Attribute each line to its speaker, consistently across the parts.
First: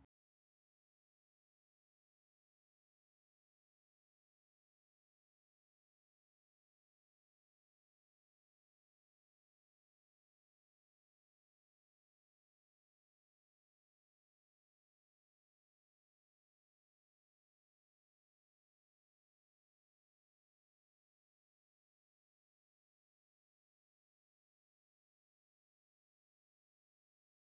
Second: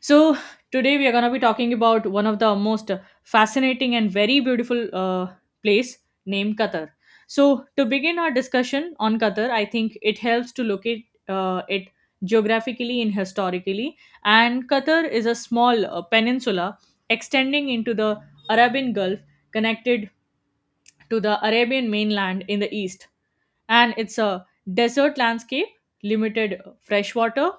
Speaker 1: So, today we are going to be talking about one of the most fascinating and very beautiful place named Qatar. So, to begin our discussion on Qatar, I think it helps to locate it geographically and historically. And Qatar is a small peninsula extending into the Arabian Gulf, connected to the Arabian mainland in the east, and it's a desert landscape, limited freshwater,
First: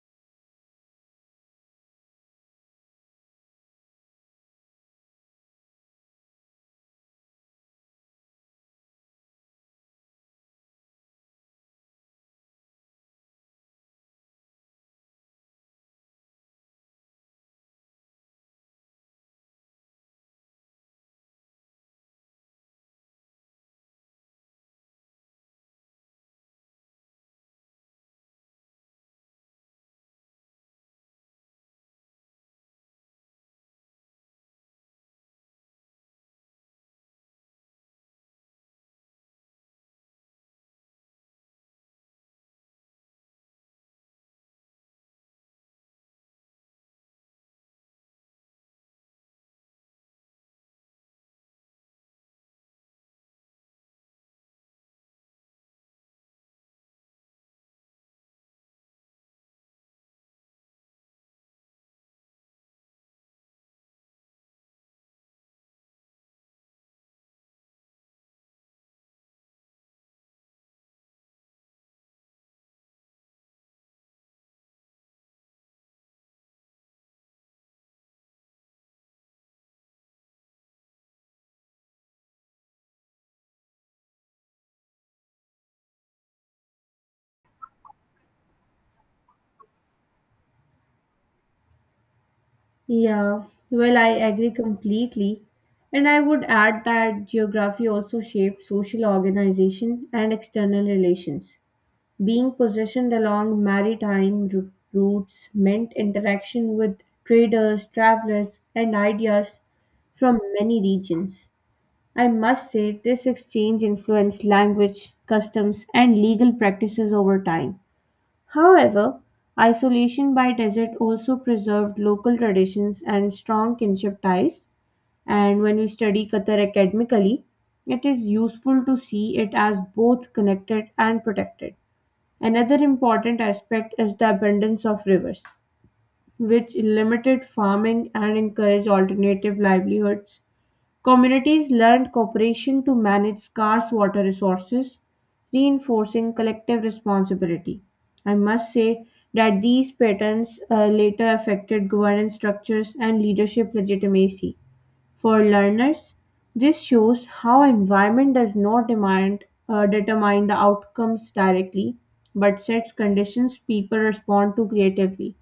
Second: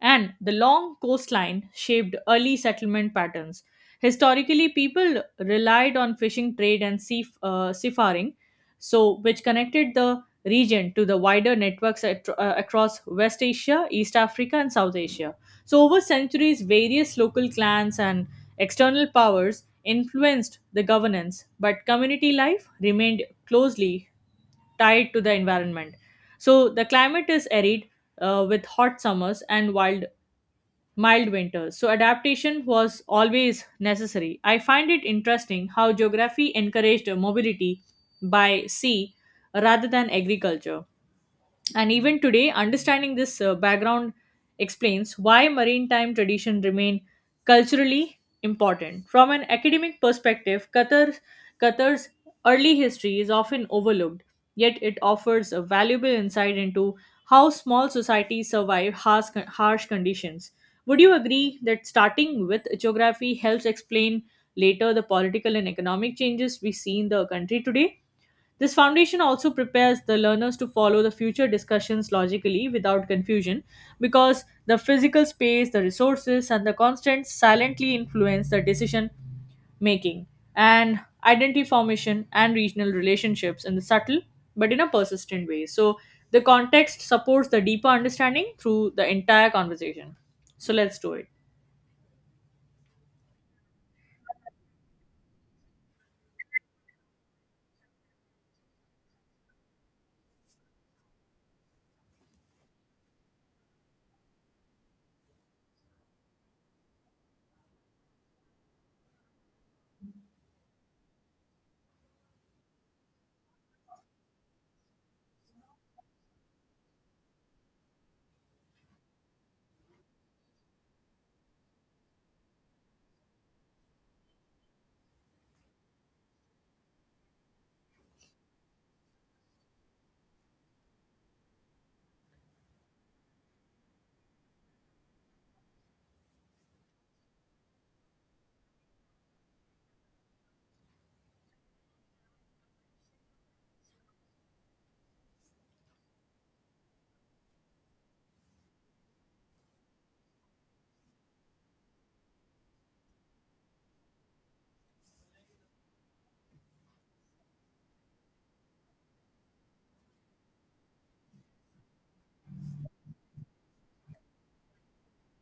Speaker 1: and the long coastline shaped early settlement patterns. Historically, people relied on fishing trade and seafaring, so which connected the region to the wider networks across West Asia, East Africa, and South Asia. So, over centuries, various local clans and external powers influenced the governance, but community life remained closely tied to the environment. So the climate is arid with hot summers and wild mild winters. So adaptation was always necessary. I find it interesting how geography encouraged mobility by sea rather than agriculture. And even today, understanding this background explains why maritime tradition remain culturally important. From an academic perspective, Qatar's early history is often overlooked, yet it offers a valuable insight into how small societies survive harsh conditions. Would you agree that starting with geography helps explain later the political and economic changes we see in the country today? This foundation also prepares the learners to follow the future discussions logically without confusion because the physical space, the resources, and the constants silently influence the decision making and identity formation and regional relationships in the subtle but in a persistent way. So, the context supports the deeper understanding through the entire conversation. So, let's do it.
Speaker 2: Yeah, well, I agree completely. And I would add that geography also shapes social organization and external relations. Being positioned along maritime routes meant interaction with traders, travelers, and ideas from many regions. I must say, this exchange influenced language, customs, and legal practices over time. However, isolation by desert also preserved local traditions and strong kinship ties. And when we study Qatar academically, it is useful to see it as both connected and protected. Another important aspect is the abundance of rivers, which limited farming and encouraged alternative livelihoods. Communities learned cooperation to manage scarce water resources, reinforcing collective responsibility. I must say that these patterns later affected governance structures and leadership legitimacy. For learners, this shows how environment does not determine the outcomes directly, but sets conditions people respond to creatively.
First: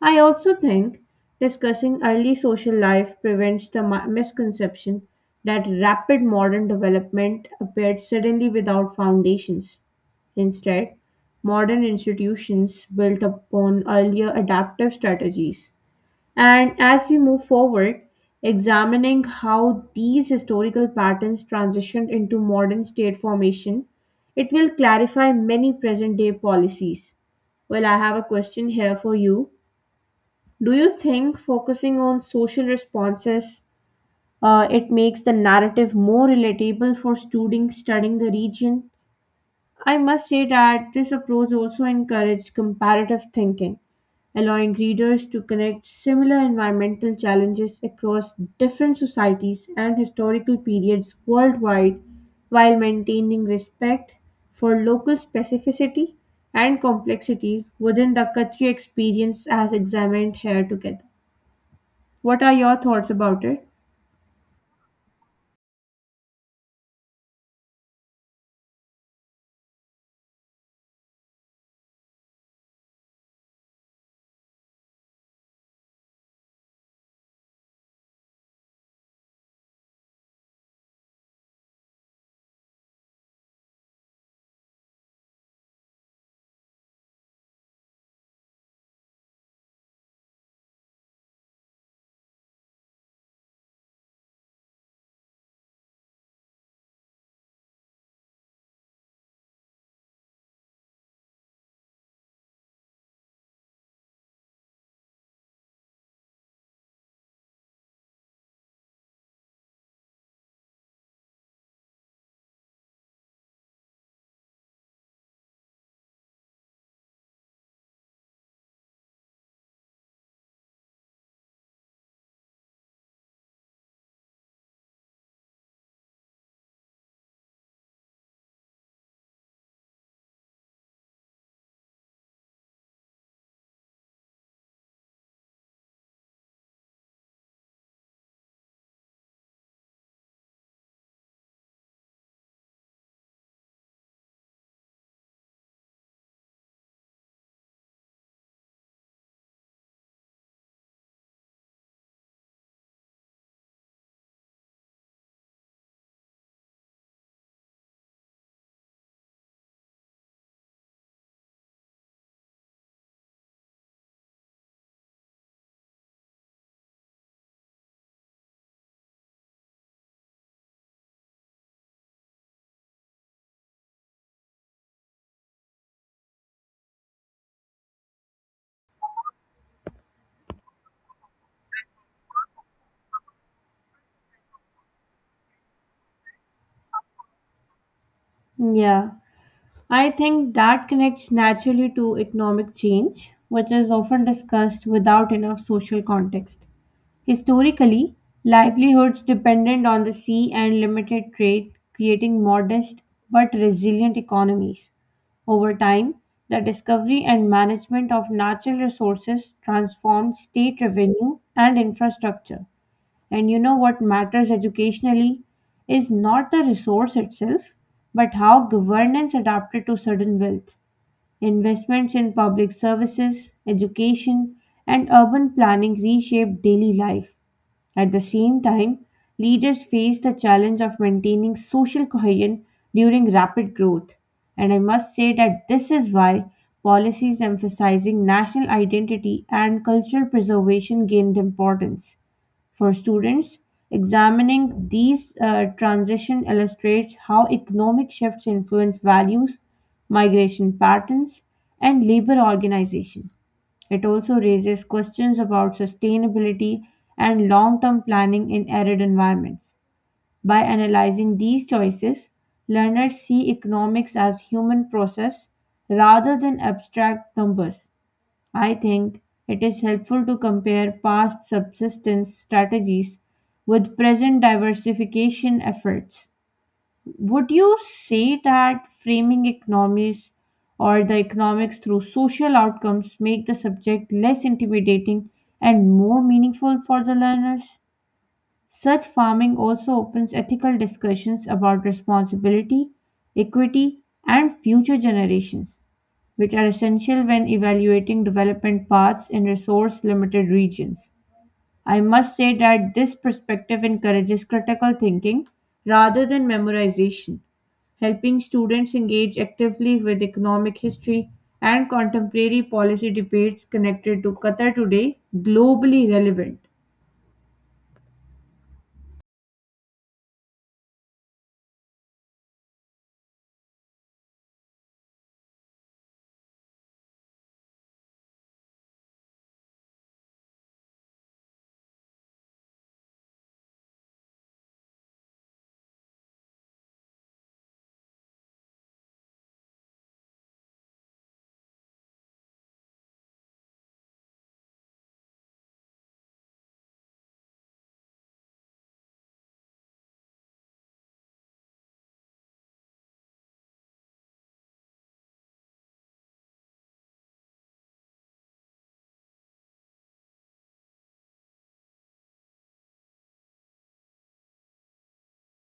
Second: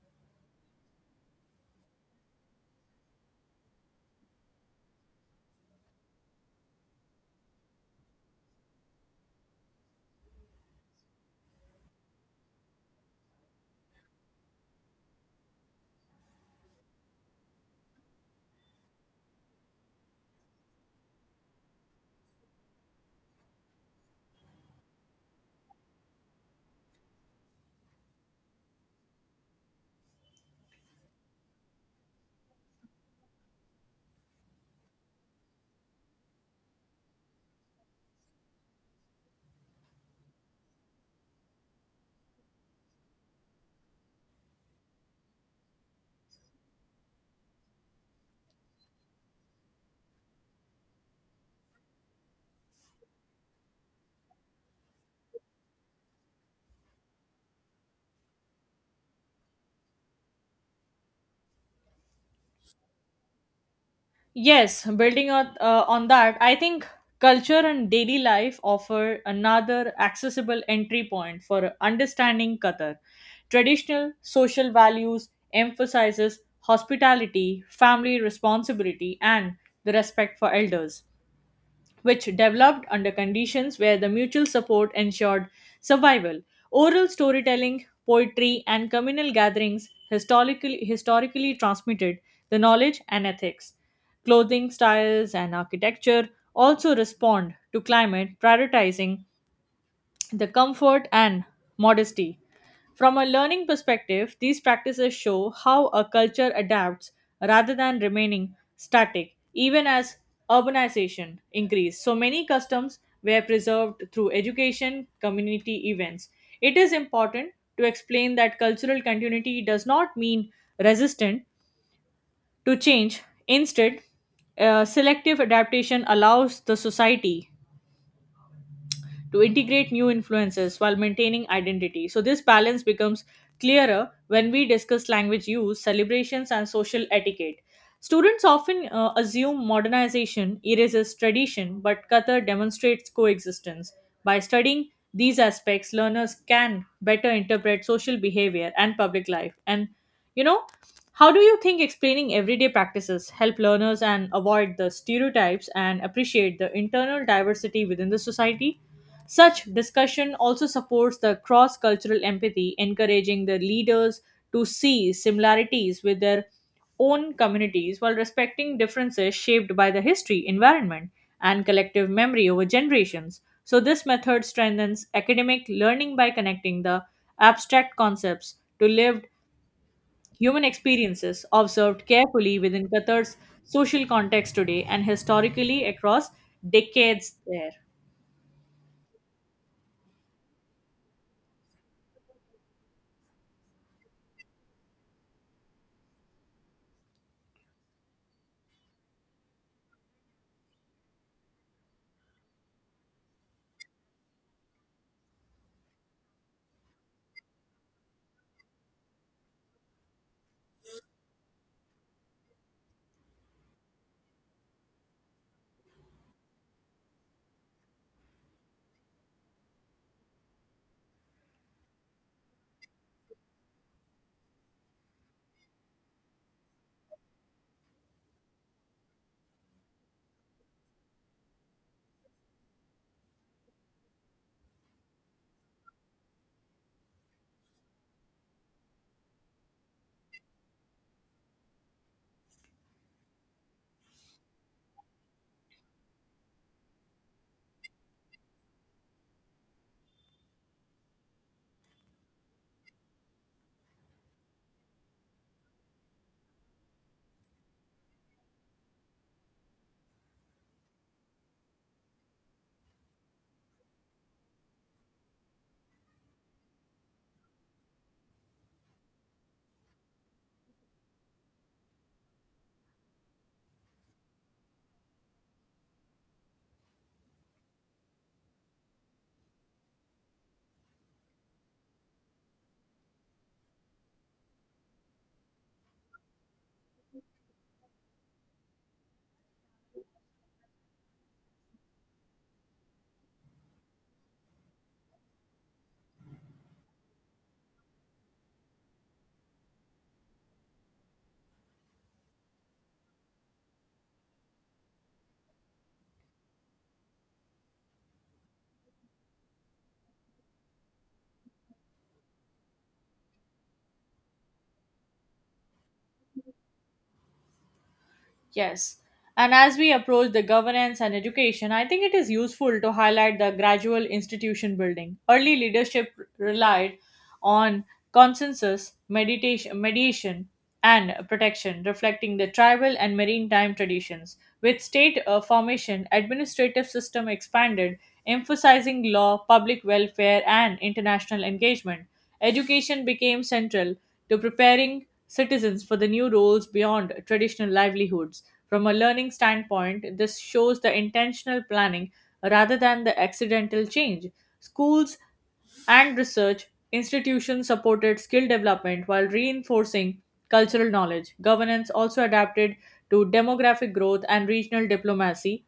Speaker 2: I also think discussing early social life prevents the misconception that rapid modern development appeared suddenly without foundations. Instead, modern institutions built upon earlier adaptive strategies. And as we move forward, examining how these historical patterns transitioned into modern state formation, it will clarify many present day policies. Well, I have a question here for you. Do you think focusing on social responses it makes the narrative more relatable for students studying the region? I must say that this approach also encourages comparative thinking, allowing readers to connect similar environmental challenges across different societies and historical periods worldwide while maintaining respect for local specificity and complexity within the Khatri experience as examined here together. What are your thoughts about it?
Speaker 1: Yes, building on that, I think culture and daily life offer another accessible entry point for understanding Qatar. Traditional social values emphasizes hospitality, family responsibility, and the respect for elders, which developed under conditions where the mutual support ensured survival. Oral storytelling, poetry, and communal gatherings historically transmitted the knowledge and ethics. Clothing styles and architecture also respond to climate, prioritizing the comfort and modesty. From a learning perspective, these practices show how a culture adapts rather than remaining static, even as urbanization increased. So many customs were preserved through education, community events. It is important to explain that cultural continuity does not mean resistant to change. Instead, selective adaptation allows the society to integrate new influences while maintaining identity. So, this balance becomes clearer when we discuss language use, celebrations, and social etiquette. Students often assume modernization erases tradition, but Qatar demonstrates coexistence. By studying these aspects, learners can better interpret social behavior and public life. And you know, how do you think explaining everyday practices help learners and avoid the stereotypes and appreciate the internal diversity within the society? Such discussion also supports the cross cultural empathy, encouraging the leaders to see similarities with their own communities while respecting differences shaped by the history, environment, and collective memory over generations. So, this method strengthens academic learning by connecting the abstract concepts to lived human experiences observed carefully within Qatar's social context today and historically across decades there.
Speaker 2: Yeah, I think that connects naturally to economic change, which is often discussed without enough social context. Historically, livelihoods depended on the sea and limited trade, creating modest but resilient economies. Over time, the discovery and management of natural resources transformed state revenue and infrastructure. And you know what matters educationally is not the resource itself, but how governance adapted to sudden wealth. Investments in public services, education, and urban planning reshape daily life. At the same time, leaders face the challenge of maintaining social cohesion during rapid growth. And I must say that this is why policies emphasizing national identity and cultural preservation gained importance. For students, examining these transitions illustrates how economic shifts influence values, migration patterns, and labor organization. It also raises questions about sustainability and long term planning in arid environments. By analyzing these choices, learners see economics as human process rather than abstract numbers. I think it is helpful to compare past subsistence strategies with present diversification efforts. Would you say that framing economies or the economics through social outcomes make the subject less intimidating and more meaningful for the learners? Such farming also opens ethical discussions about responsibility, equity, and future generations, which are essential when evaluating development paths in resource limited regions. I must say that this perspective encourages critical thinking rather than memorization, helping students engage actively with economic history and contemporary policy debates connected to Qatar today globally relevant.
Speaker 1: Yes. And as we approach the governance and education, I think it is useful to highlight the gradual institution building. Early leadership relied on consensus, meditation, mediation, and protection, reflecting the tribal and maritime traditions. With state formation, administrative system expanded, emphasizing law, public welfare, and international engagement. Education became central to preparing citizens for the new roles beyond traditional livelihoods. From a learning standpoint, this shows the intentional planning rather than the accidental change. Schools and research institutions supported skill development while reinforcing cultural knowledge. Governance also adapted to demographic growth and regional diplomacy,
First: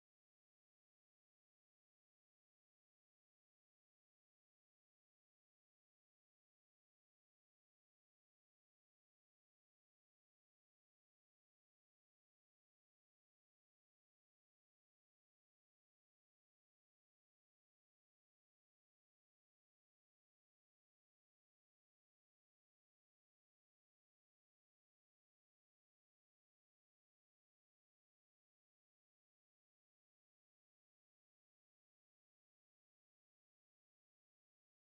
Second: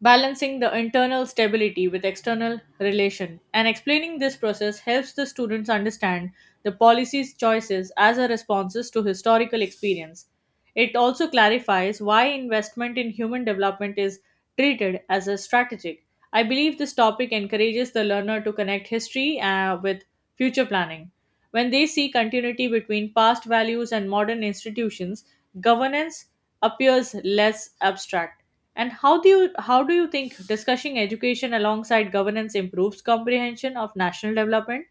Speaker 1: balancing the internal stability with external relation, and explaining this process helps the students understand the policy's choices as a responses to historical experience. It also clarifies why investment in human development is treated as a strategic. I believe this topic encourages the learner to connect history with future planning. When they see continuity between past values and modern institutions, governance appears less abstract. And how do you think discussing education alongside governance improves comprehension of national development?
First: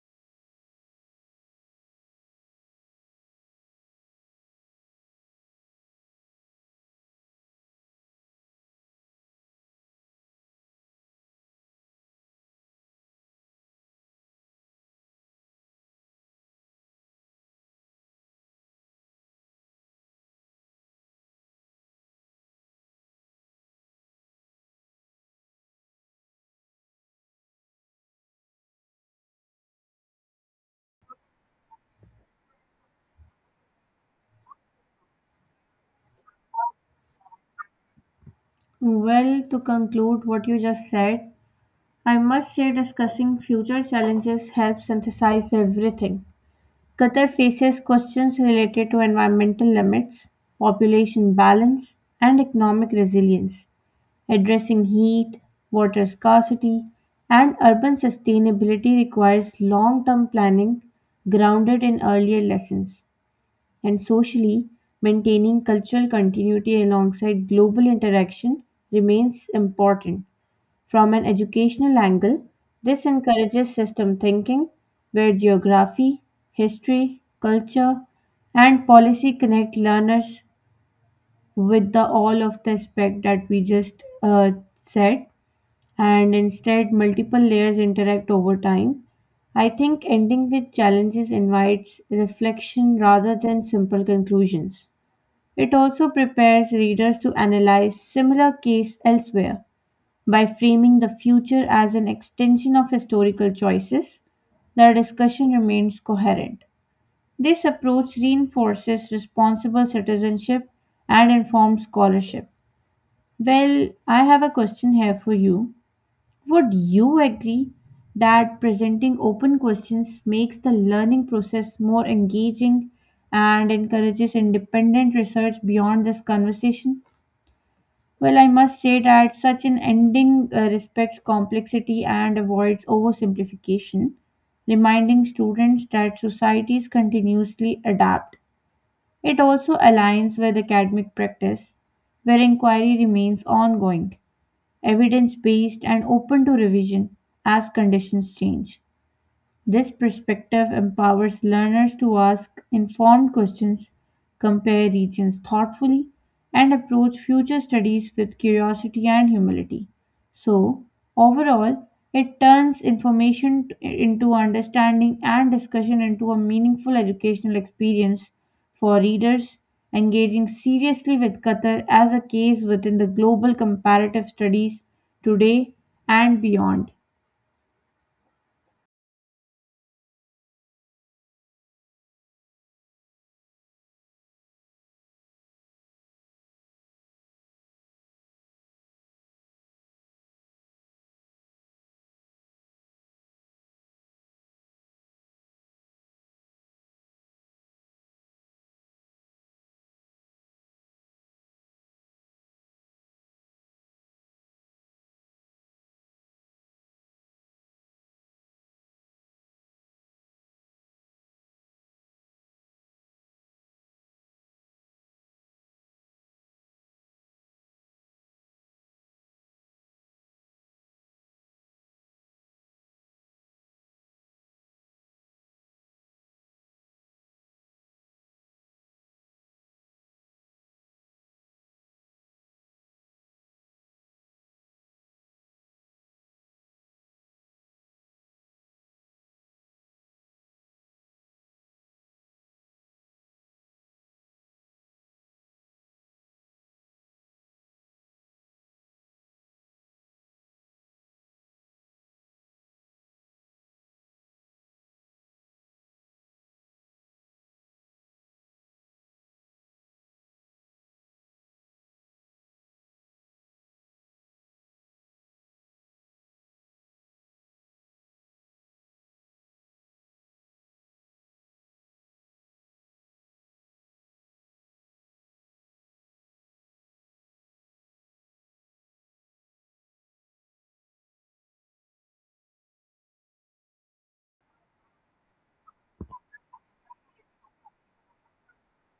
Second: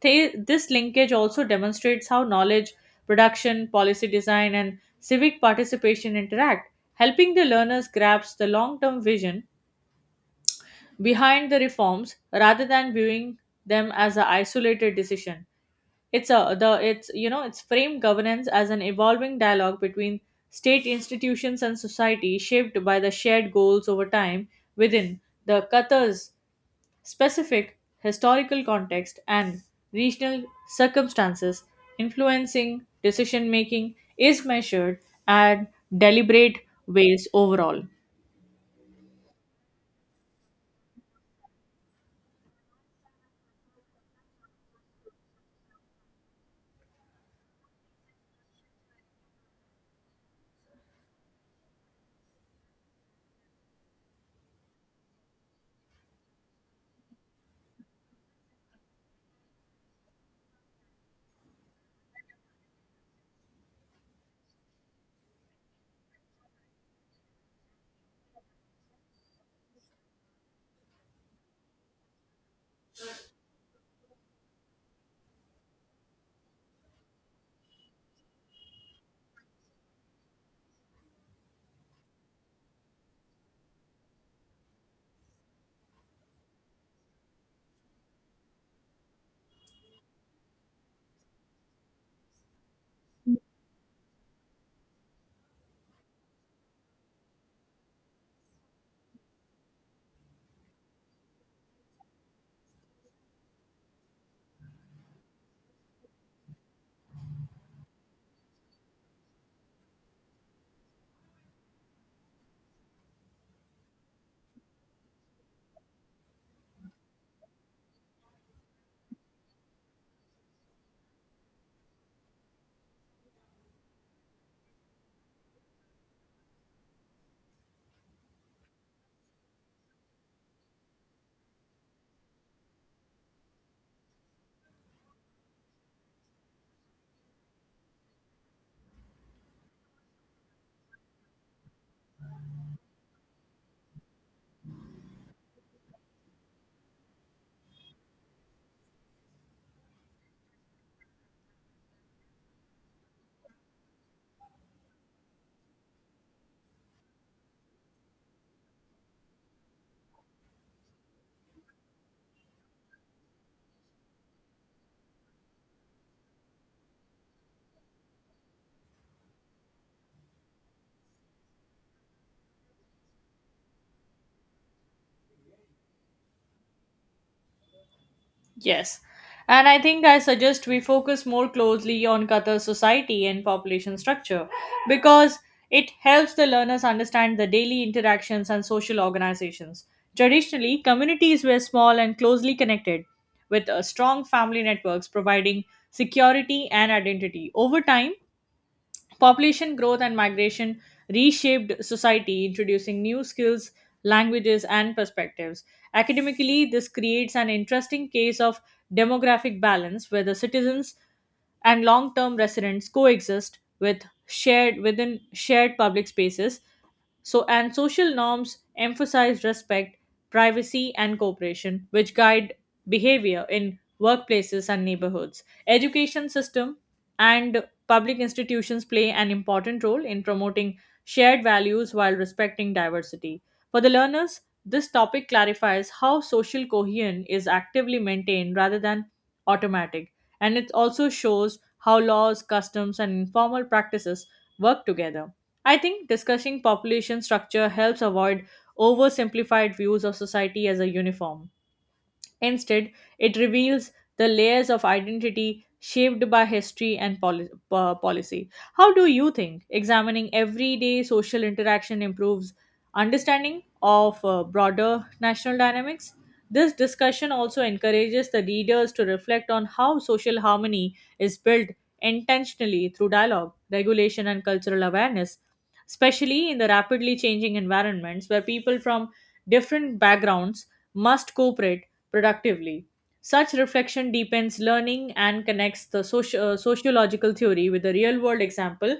Speaker 1: This linkage also demonstrates how knowledge production, policy design, and civic participation interact, helping the learners grasp the long-term vision behind the reforms rather than viewing them as an isolated decision. It's a the it's you know it's framed governance as an evolving dialogue between state institutions and society shaped by the shared goals over time within the Qatar's specific historical context, and regional circumstances influencing decision making is measured and deliberate ways overall.
Speaker 2: Well, to conclude what you just said, I must say discussing future challenges helps synthesize everything. Qatar faces questions related to environmental limits, population balance, and economic resilience. Addressing heat, water scarcity, and urban sustainability requires long term planning grounded in earlier lessons. And socially, maintaining cultural continuity alongside global interaction remains important. From an educational angle, this encourages system thinking, where geography, history, culture, and policy connect learners with the all of the aspect that we just said, and instead multiple layers interact over time. I think ending with challenges invites reflection rather than simple conclusions. It also prepares readers to analyze similar case elsewhere by framing the future as an extension of historical choices, the discussion remains coherent. This approach reinforces responsible citizenship and informed scholarship. Well, I have a question here for you. Would you agree that presenting open questions makes the learning process more engaging and encourages independent research beyond this conversation? Well, I must say that such an ending respects complexity and avoids oversimplification, reminding students that societies continuously adapt. It also aligns with academic practice, where inquiry remains ongoing, evidence based, and open to revision as conditions change. This perspective empowers learners to ask informed questions, compare regions thoughtfully, and approach future studies with curiosity and humility. So, overall, it turns information into understanding and discussion into a meaningful educational experience for readers, engaging seriously with Qatar as a case within the global comparative studies today and beyond.
Speaker 1: Yes. And I think I suggest we focus more closely on Qatar's society and population structure because it helps the learners understand the daily interactions and social organizations. Traditionally, communities were small and closely connected with strong family networks providing security and identity. Over time, population growth and migration reshaped society, introducing new skills, languages, and perspectives. Academically, this creates an interesting case of demographic balance where the citizens and long-term residents coexist within shared public spaces. So, and social norms emphasize respect, privacy, and cooperation, which guide behavior in workplaces and neighborhoods. Education system and public institutions play an important role in promoting shared values while respecting diversity. For the learners, this topic clarifies how social cohesion is actively maintained rather than automatic, and it also shows how laws, customs, and informal practices work together. I think discussing population structure helps avoid oversimplified views of society as a uniform. Instead, it reveals the layers of identity shaped by history and policy. How do you think examining everyday social interaction improves understanding of broader national dynamics? This discussion also encourages the readers to reflect on how social harmony is built intentionally through dialogue, regulation, and cultural awareness, especially in the rapidly changing environments where people from different backgrounds must cooperate productively. Such reflection deepens learning and connects the sociological theory with the real world example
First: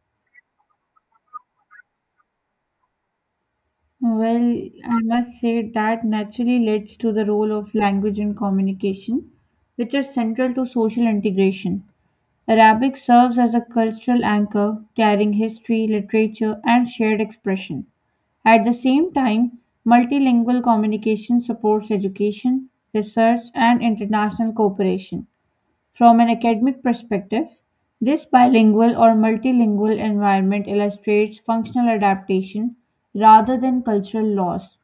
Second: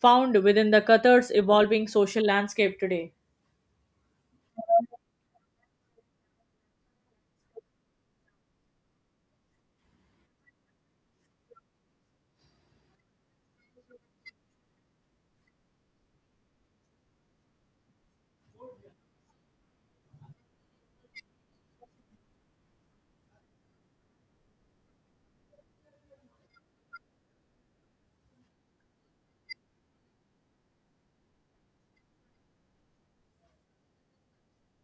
Speaker 1: found within the Qatar's evolving social landscape today.
Speaker 2: Well, I must say that naturally leads to the role of language and communication, which are central to social integration. Arabic serves as a cultural anchor, carrying history, literature, and shared expression. At the same time, multilingual communication supports education, research, and international cooperation. From an academic perspective, this bilingual or multilingual environment illustrates functional adaptation rather than cultural loss.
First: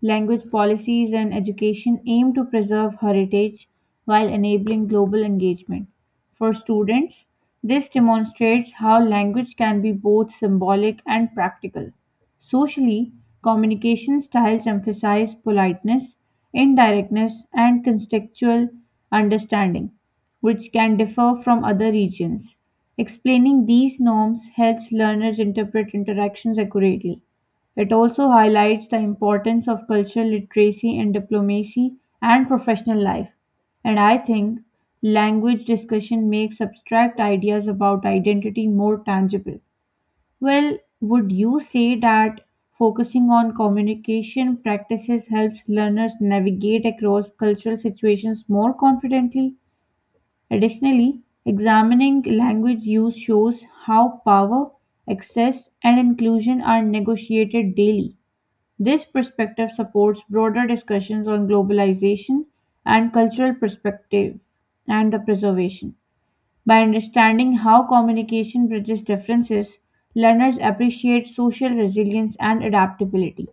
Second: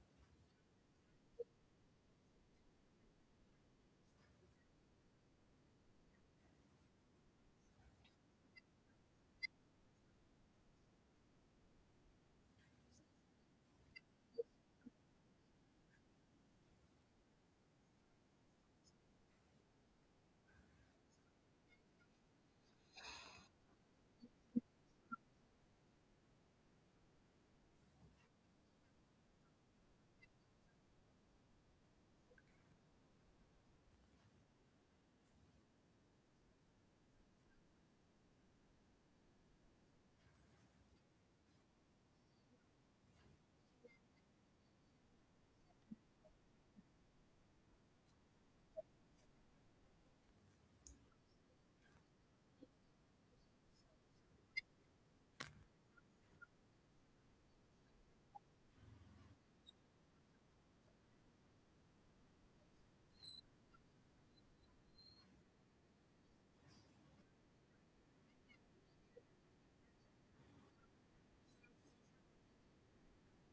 Speaker 2: Language policies and education aim to preserve heritage while enabling global engagement. For students, this demonstrates how language can be both symbolic and practical. Socially, communication styles emphasize politeness, indirectness, and contextual understanding, which can differ from other regions. Explaining these norms helps learners interpret interactions accurately. It also highlights the importance of cultural literacy in diplomacy and professional life. And I think language discussion makes abstract ideas about identity more tangible. Well, would you say that focusing on communication practices helps learners navigate across cultural situations more confidently? Additionally, examining language use shows how power, access, and inclusion are negotiated daily. This perspective supports broader discussions on globalization and cultural perspective and the preservation. By understanding how communication bridges differences, learners appreciate social resilience and adaptability.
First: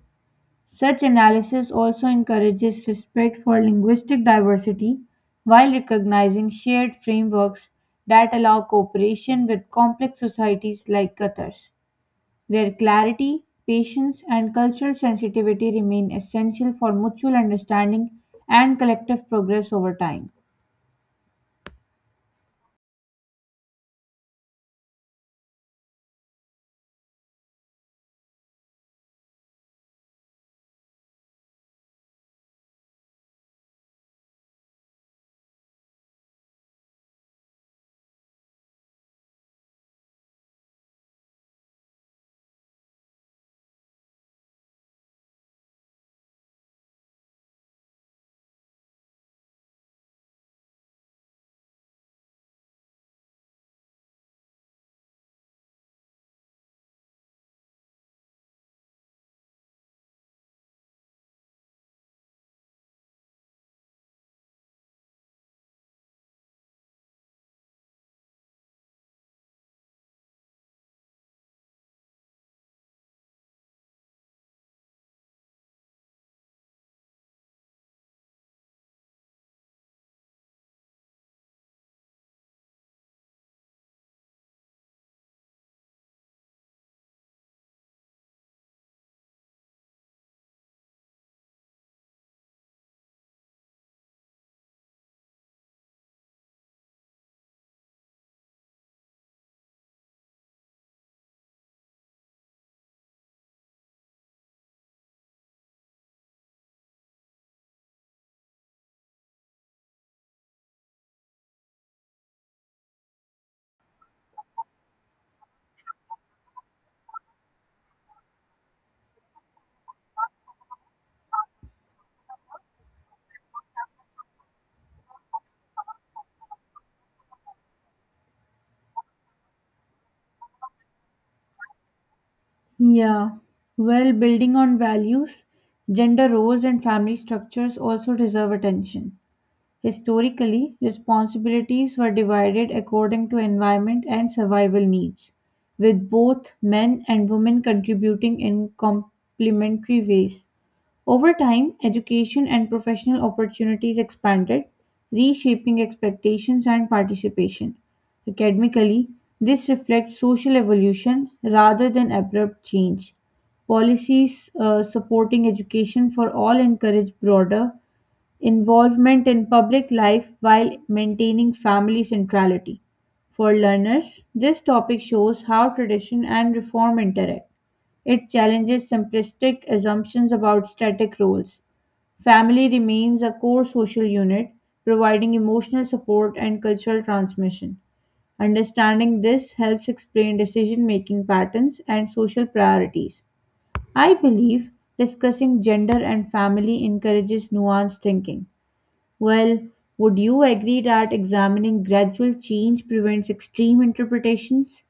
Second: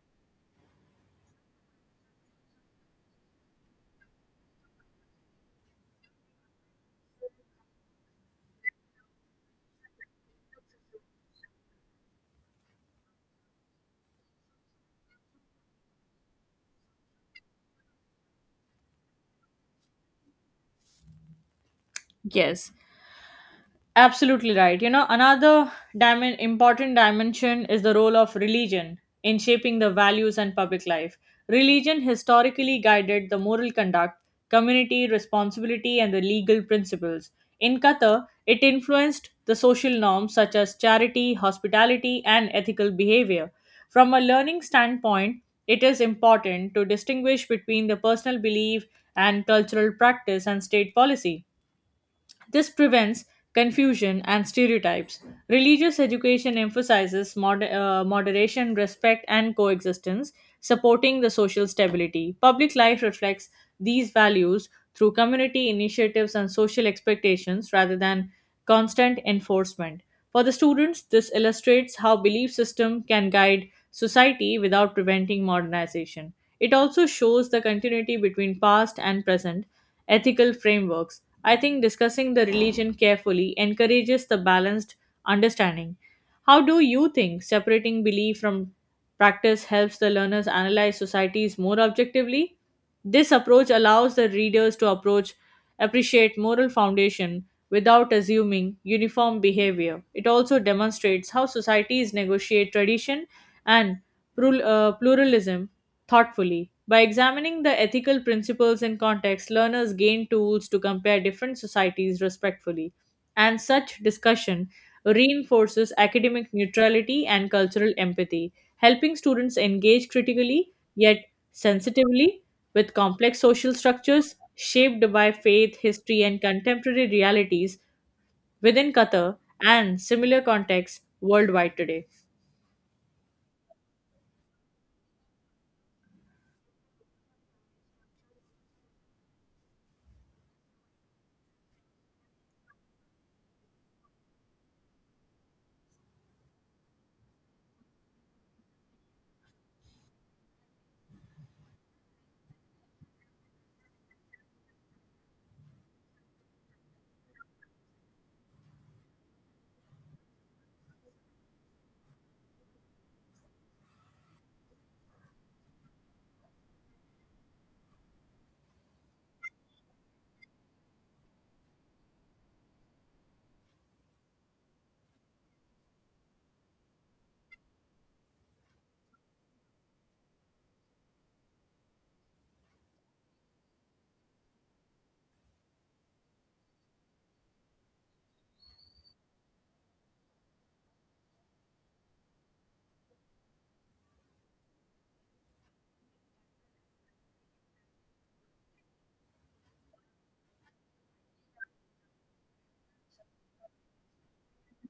Speaker 2: Such analysis also encourages respect for linguistic diversity while recognizing shared frameworks that allow cooperation with complex societies like Qatar's, where clarity, patience, and cultural sensitivity remain essential for mutual understanding and collective progress over time.
Speaker 1: Yes, absolutely right. You know, another important dimension is the role of religion in shaping the values and public life. Religion historically guided the moral conduct, community responsibility, and the legal principles. In Qatar, it influenced the social norms such as charity, hospitality, and ethical behavior. From a learning standpoint, it is important to distinguish between the personal belief and cultural practice and state policy. This prevents confusion and stereotypes. Religious education emphasizes moderation, respect, and coexistence, supporting the social stability. Public life reflects these values through community initiatives and social expectations rather than constant enforcement. For the students, this illustrates how belief system can guide society without preventing modernization. It also shows the continuity between past and present ethical frameworks. I think discussing the religion carefully encourages the balanced understanding. How do you think separating belief from practice helps the learners analyze societies more objectively? This approach allows the readers to approach appreciate moral foundation without assuming uniform behavior. It also demonstrates how societies negotiate tradition and pluralism thoughtfully. By examining the ethical principles in context, learners gain tools to compare different societies respectfully, and such discussion reinforces academic neutrality and cultural empathy, helping students engage critically yet sensitively with complex social structures shaped by faith, history, and contemporary realities within Qatar and similar contexts worldwide today.
Speaker 2: Yeah. Well, building on values, gender roles, and family structures also deserve attention. Historically, responsibilities were divided according to environment and survival needs, with both men and women contributing in complementary ways. Over time, education and professional opportunities expanded, reshaping expectations and participation. Academically, this reflects social evolution rather than abrupt change. Policies supporting education for all encourage broader involvement in public life while maintaining family centrality. For learners, this topic shows how tradition and reform interact it challenges simplistic assumptions about static roles; family remains a core social unit, providing emotional support and cultural transmission. Understanding this helps explain decision-making patterns and social priorities. I believe discussing gender and family encourages nuanced thinking. Well, would you agree that examining gradual change prevents extreme interpretations?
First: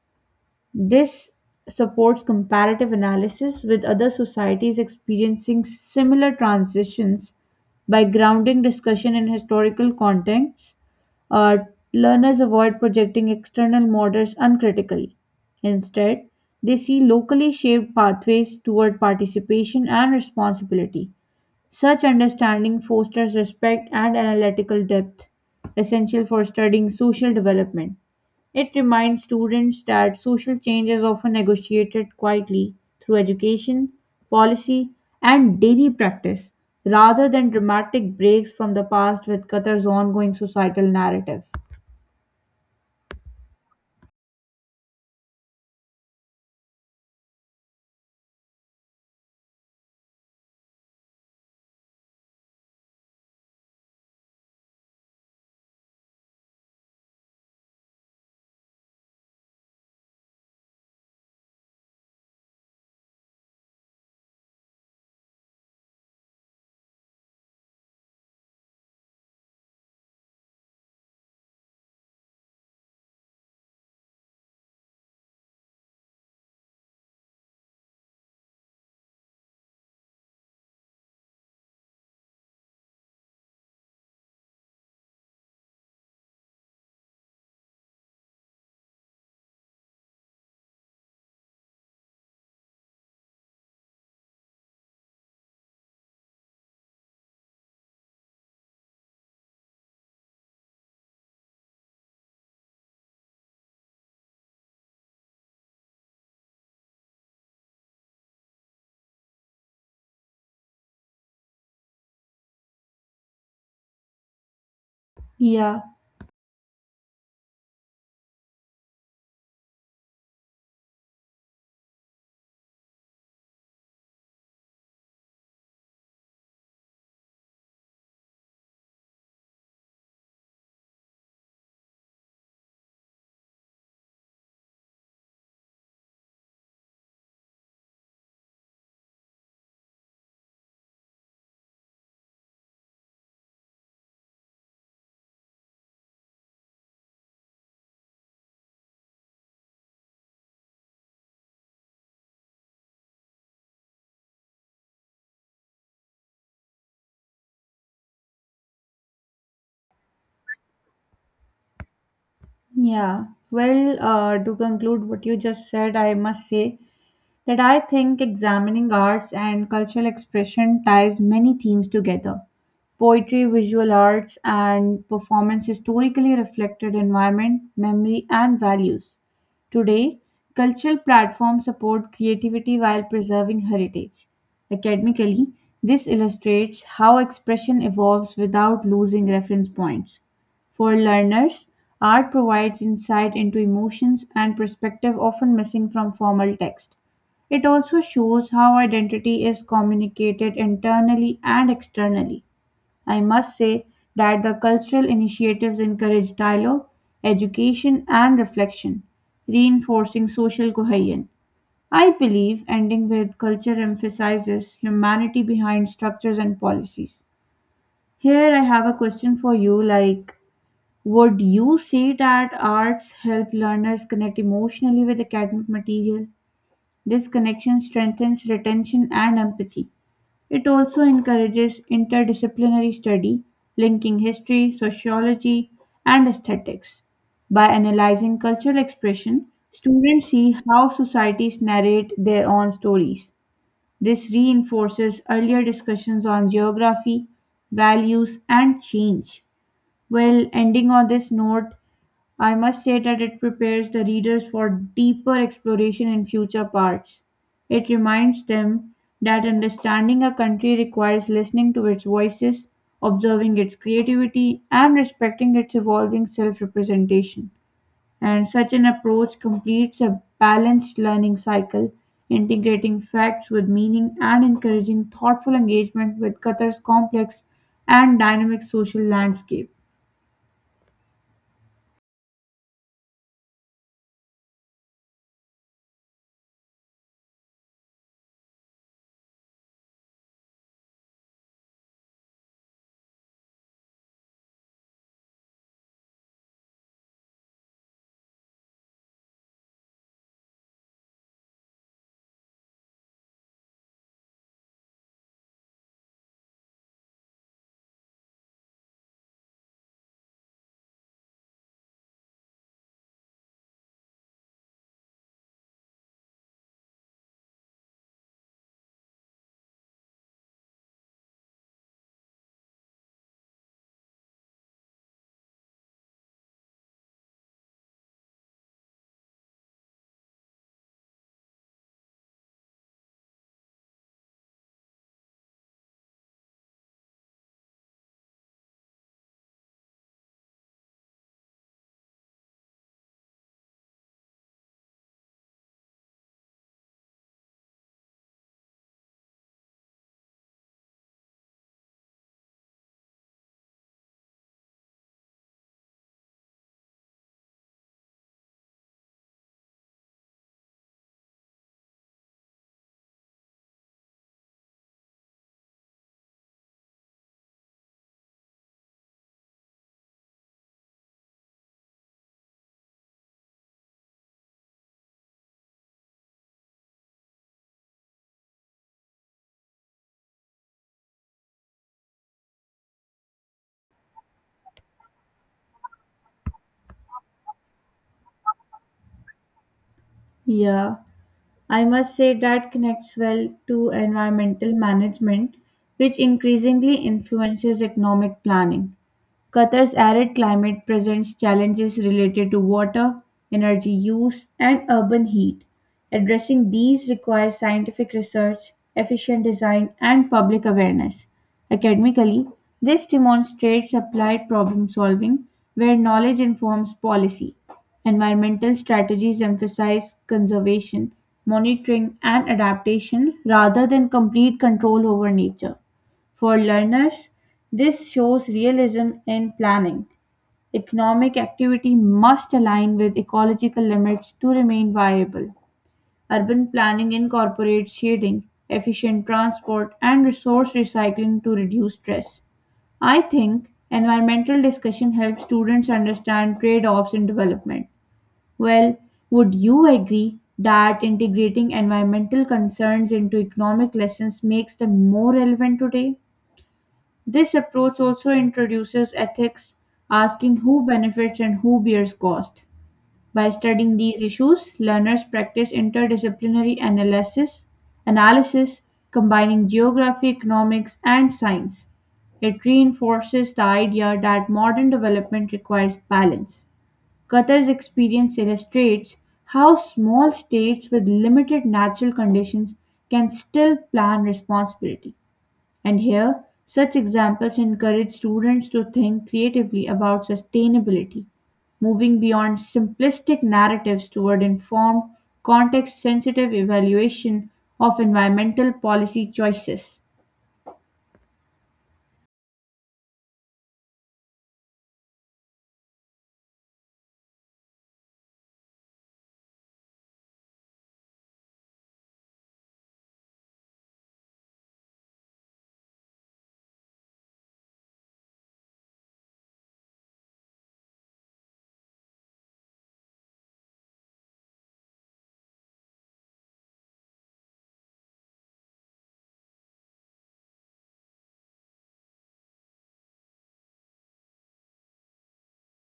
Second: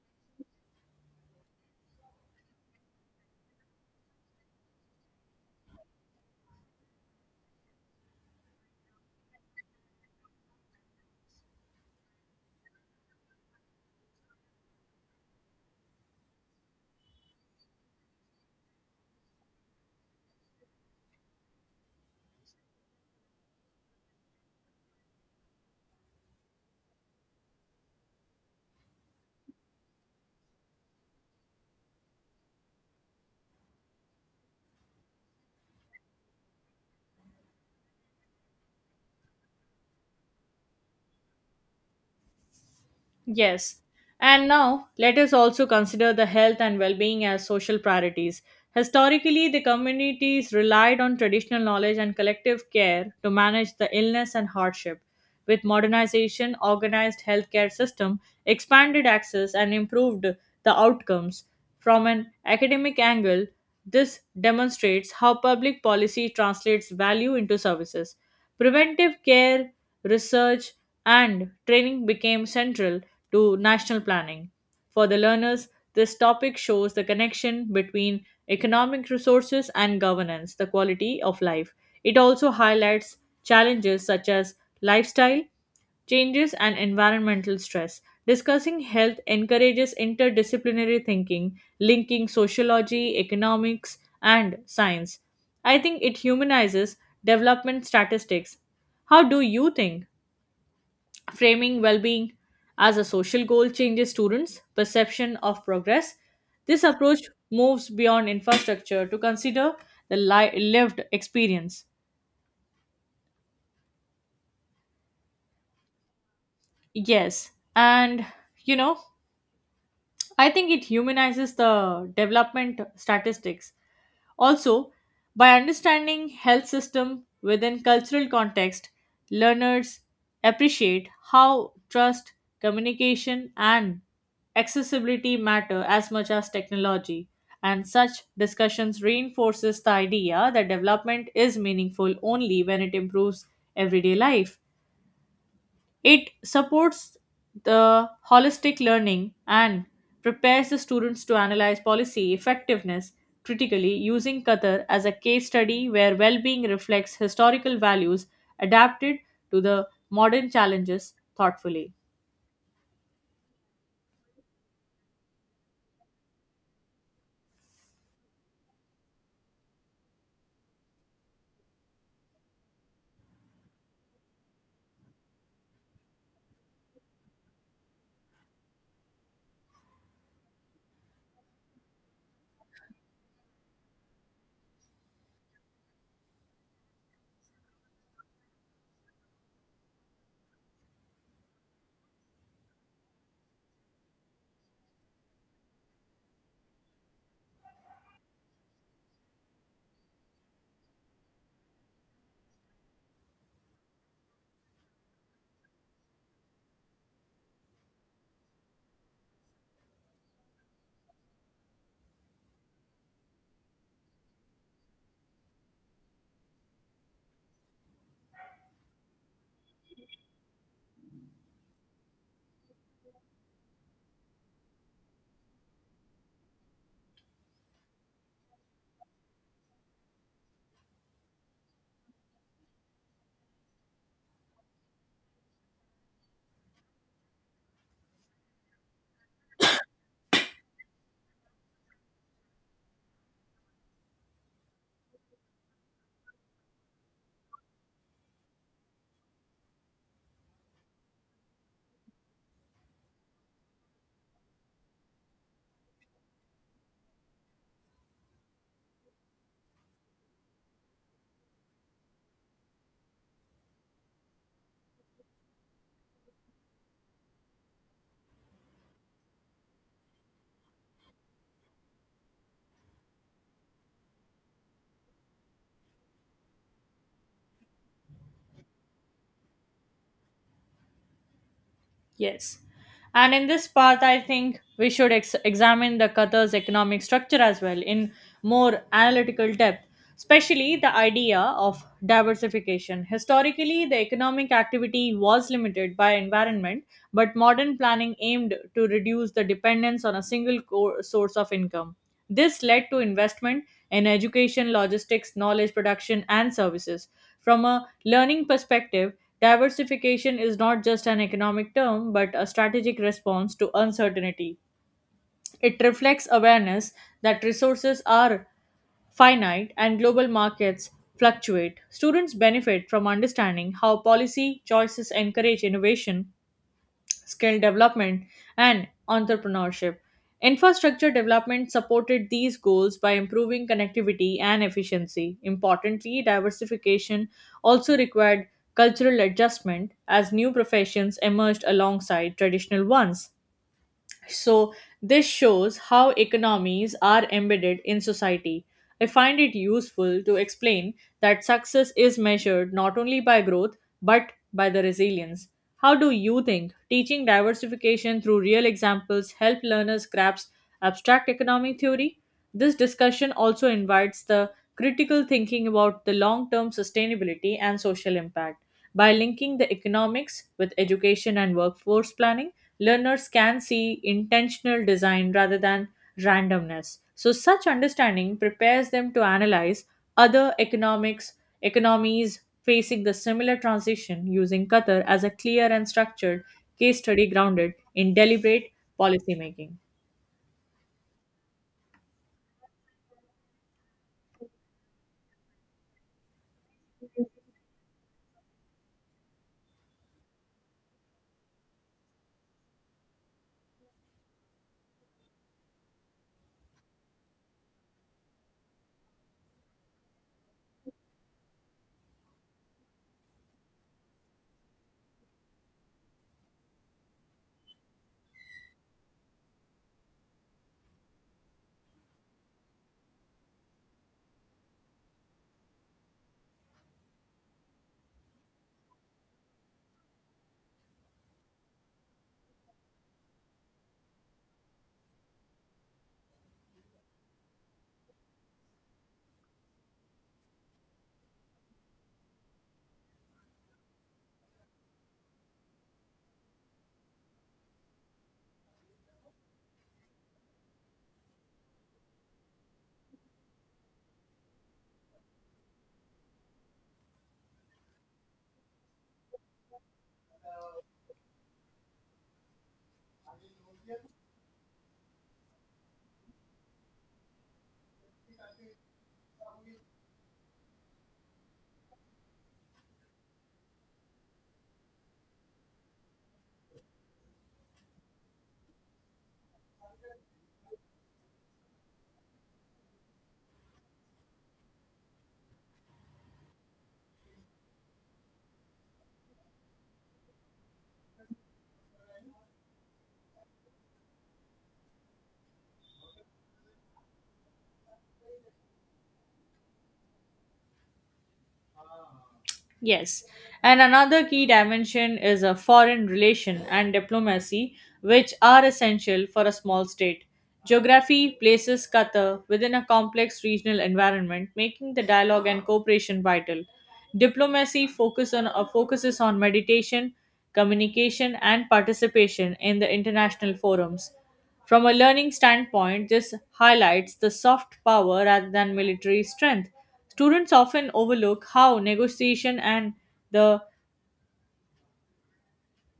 Speaker 2: This supports comparative analysis with other societies experiencing similar transitions by grounding discussion in historical contexts. Uh, Learners avoid projecting external models uncritically. Instead, they see locally shaped pathways toward participation and responsibility. Such understanding fosters respect and analytical depth, essential for studying social development. It reminds students that social change is often negotiated quietly through education, policy, and daily practice rather than dramatic breaks from the past with Qatar's ongoing societal narrative.
Speaker 1: Yes. And now, let us also consider the health and well being as social priorities. Historically, the communities relied on traditional knowledge and collective care to manage the illness and hardship. With modernization, organized healthcare system expanded access and improved the outcomes. From an academic angle, this demonstrates how public policy translates value into services. Preventive care, research, and training became central to national planning. For the learners, this topic shows the connection between economic resources and governance, the quality of life. It also highlights challenges such as lifestyle, changes and environmental stress. Discussing health encourages interdisciplinary thinking, linking sociology, economics, and science. I think it humanizes development statistics. How do you think? Framing well being as a social goal changes students' perception of progress. This approach moves beyond infrastructure to consider the lived experience.
Speaker 2: Yeah,
Speaker 1: Yes, and you know, I think it humanizes the development statistics. Also, by understanding health system within cultural context, learners appreciate how trust, communication, and accessibility matter as much as technology, and such discussions reinforces the idea that development is meaningful only when it improves everyday life. It supports the holistic learning and prepares the students to analyze policy effectiveness critically, using Qatar as a case study where well-being reflects historical values adapted to the modern challenges thoughtfully.
Speaker 2: yeah. Well, to conclude what you just said, I must say that I think examining arts and cultural expression ties many themes together. Poetry, visual arts, and performance historically reflected environment, memory, and values. Today, cultural platforms support creativity while preserving heritage. Academically, this illustrates how expression evolves without losing reference points. For learners, art provides insight into emotions and perspective often missing from formal text. It also shows how identity is communicated internally and externally. I must say that the cultural initiatives encourage dialogue, education, and reflection, reinforcing social cohesion. I believe ending with culture emphasizes humanity behind structures and policies. Here, I have a question for you like, would you say that arts help learners connect emotionally with academic material? This connection strengthens retention and empathy. It also encourages interdisciplinary study, linking history, sociology, and aesthetics. By analyzing cultural expression, students see how societies narrate their own stories. This reinforces earlier discussions on geography, values, and change. Well, ending on this note, I must say that it prepares the readers for deeper exploration in future parts. It reminds them that understanding a country requires listening to its voices, observing its creativity, and respecting its evolving self representation. And such an approach completes a balanced learning cycle, integrating facts with meaning and encouraging thoughtful engagement with Qatar's complex and dynamic social landscape.
Speaker 1: Yes. And in this part, I think we should examine the Qatar's economic structure as well in more analytical depth, especially the idea of diversification. Historically, the economic activity was limited by environment, but modern planning aimed to reduce the dependence on a single core source of income. This led to investment in education, logistics, knowledge production, and services. From a learning perspective, diversification is not just an economic term but a strategic response to uncertainty. It reflects awareness that resources are finite and global markets fluctuate. Students benefit from understanding how policy choices encourage innovation, skill development, and entrepreneurship. Infrastructure development supported these goals by improving connectivity and efficiency. Importantly, diversification also required cultural adjustment as new professions emerged alongside traditional ones. So, this shows how economies are embedded in society. I find it useful to explain that success is measured not only by growth but by the resilience. How do you think teaching diversification through real examples help learners grasp abstract economic theory? This discussion also invites the critical thinking about the long-term sustainability and social impact. By linking the economics with education and workforce planning, learners can see intentional design rather than randomness. So, such understanding prepares them to analyze other economics economies facing the similar transition, using Qatar as a clear and structured case study grounded in deliberate policymaking.
Speaker 2: Yeah. I must say that connects well to environmental management, which increasingly influences economic planning. Qatar's arid climate presents challenges related to water, energy use, and urban heat. Addressing these requires scientific research, efficient design, and public awareness. Academically, this demonstrates applied problem solving where knowledge informs policy. Environmental strategies emphasize conservation, monitoring, and adaptation rather than complete control over nature. For learners, this shows realism in planning. Economic activity must align with ecological limits to remain viable. Urban planning incorporates shading, efficient transport, and resource recycling to reduce stress. I think environmental discussion helps students understand trade offs in development. Well, would you agree that integrating environmental concerns into economic lessons makes them more relevant today? This approach also introduces ethics, asking who benefits and who bears cost. By studying these issues, learners practice interdisciplinary analysis, combining geography, economics, and science. It reinforces the idea that modern development requires balance. Qatar's experience illustrates how small states with limited natural conditions can still plan responsibly. And here, such examples encourage students to think creatively about sustainability, moving beyond simplistic narratives toward informed, context sensitive evaluation of environmental policy choices.
Speaker 1: Yes, and another key dimension is a foreign relation and diplomacy, which are essential for a small state. Geography places Qatar within a complex regional environment, making the dialogue and cooperation vital. Diplomacy focuses on mediation, communication, and participation in the international forums. From a learning standpoint, this highlights the soft power rather than military strength. Students often overlook how negotiation and the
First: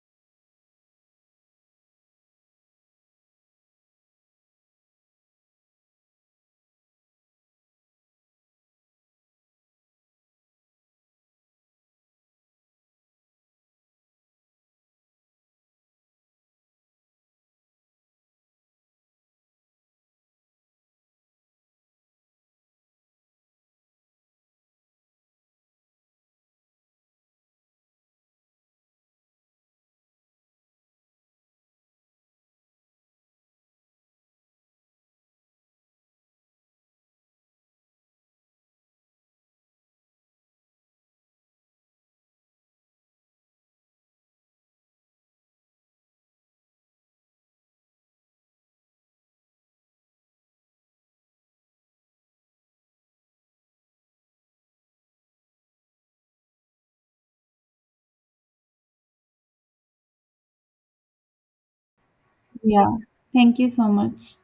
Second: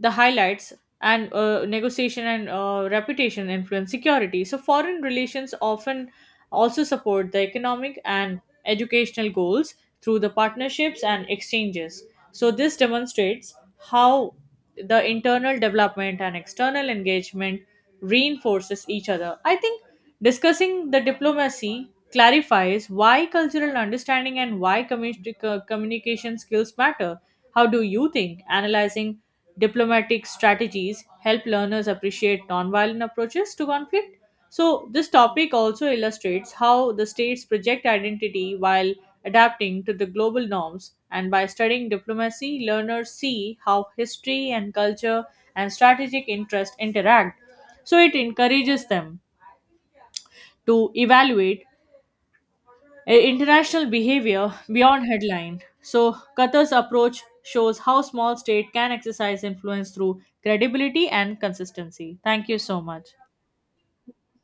Speaker 1: the highlights and negotiation and reputation influence security. So, foreign relations often also support the economic and educational goals through the partnerships and exchanges. So, this demonstrates how the internal development and external engagement reinforces each other. I think discussing the diplomacy clarifies why cultural understanding and why communication skills matter. How do you think analyzing diplomatic strategies help learners appreciate nonviolent approaches to conflict? So, this topic also illustrates how the states project identity while adapting to the global norms. And by studying diplomacy, learners see how history and culture and strategic interest interact. So, it encourages them to evaluate international behavior beyond headline. So, Qatar's approach shows how small state can exercise influence through credibility and consistency. Thank you so
Speaker 2: Yeah,
Speaker 1: much.
Speaker 2: thank you so much.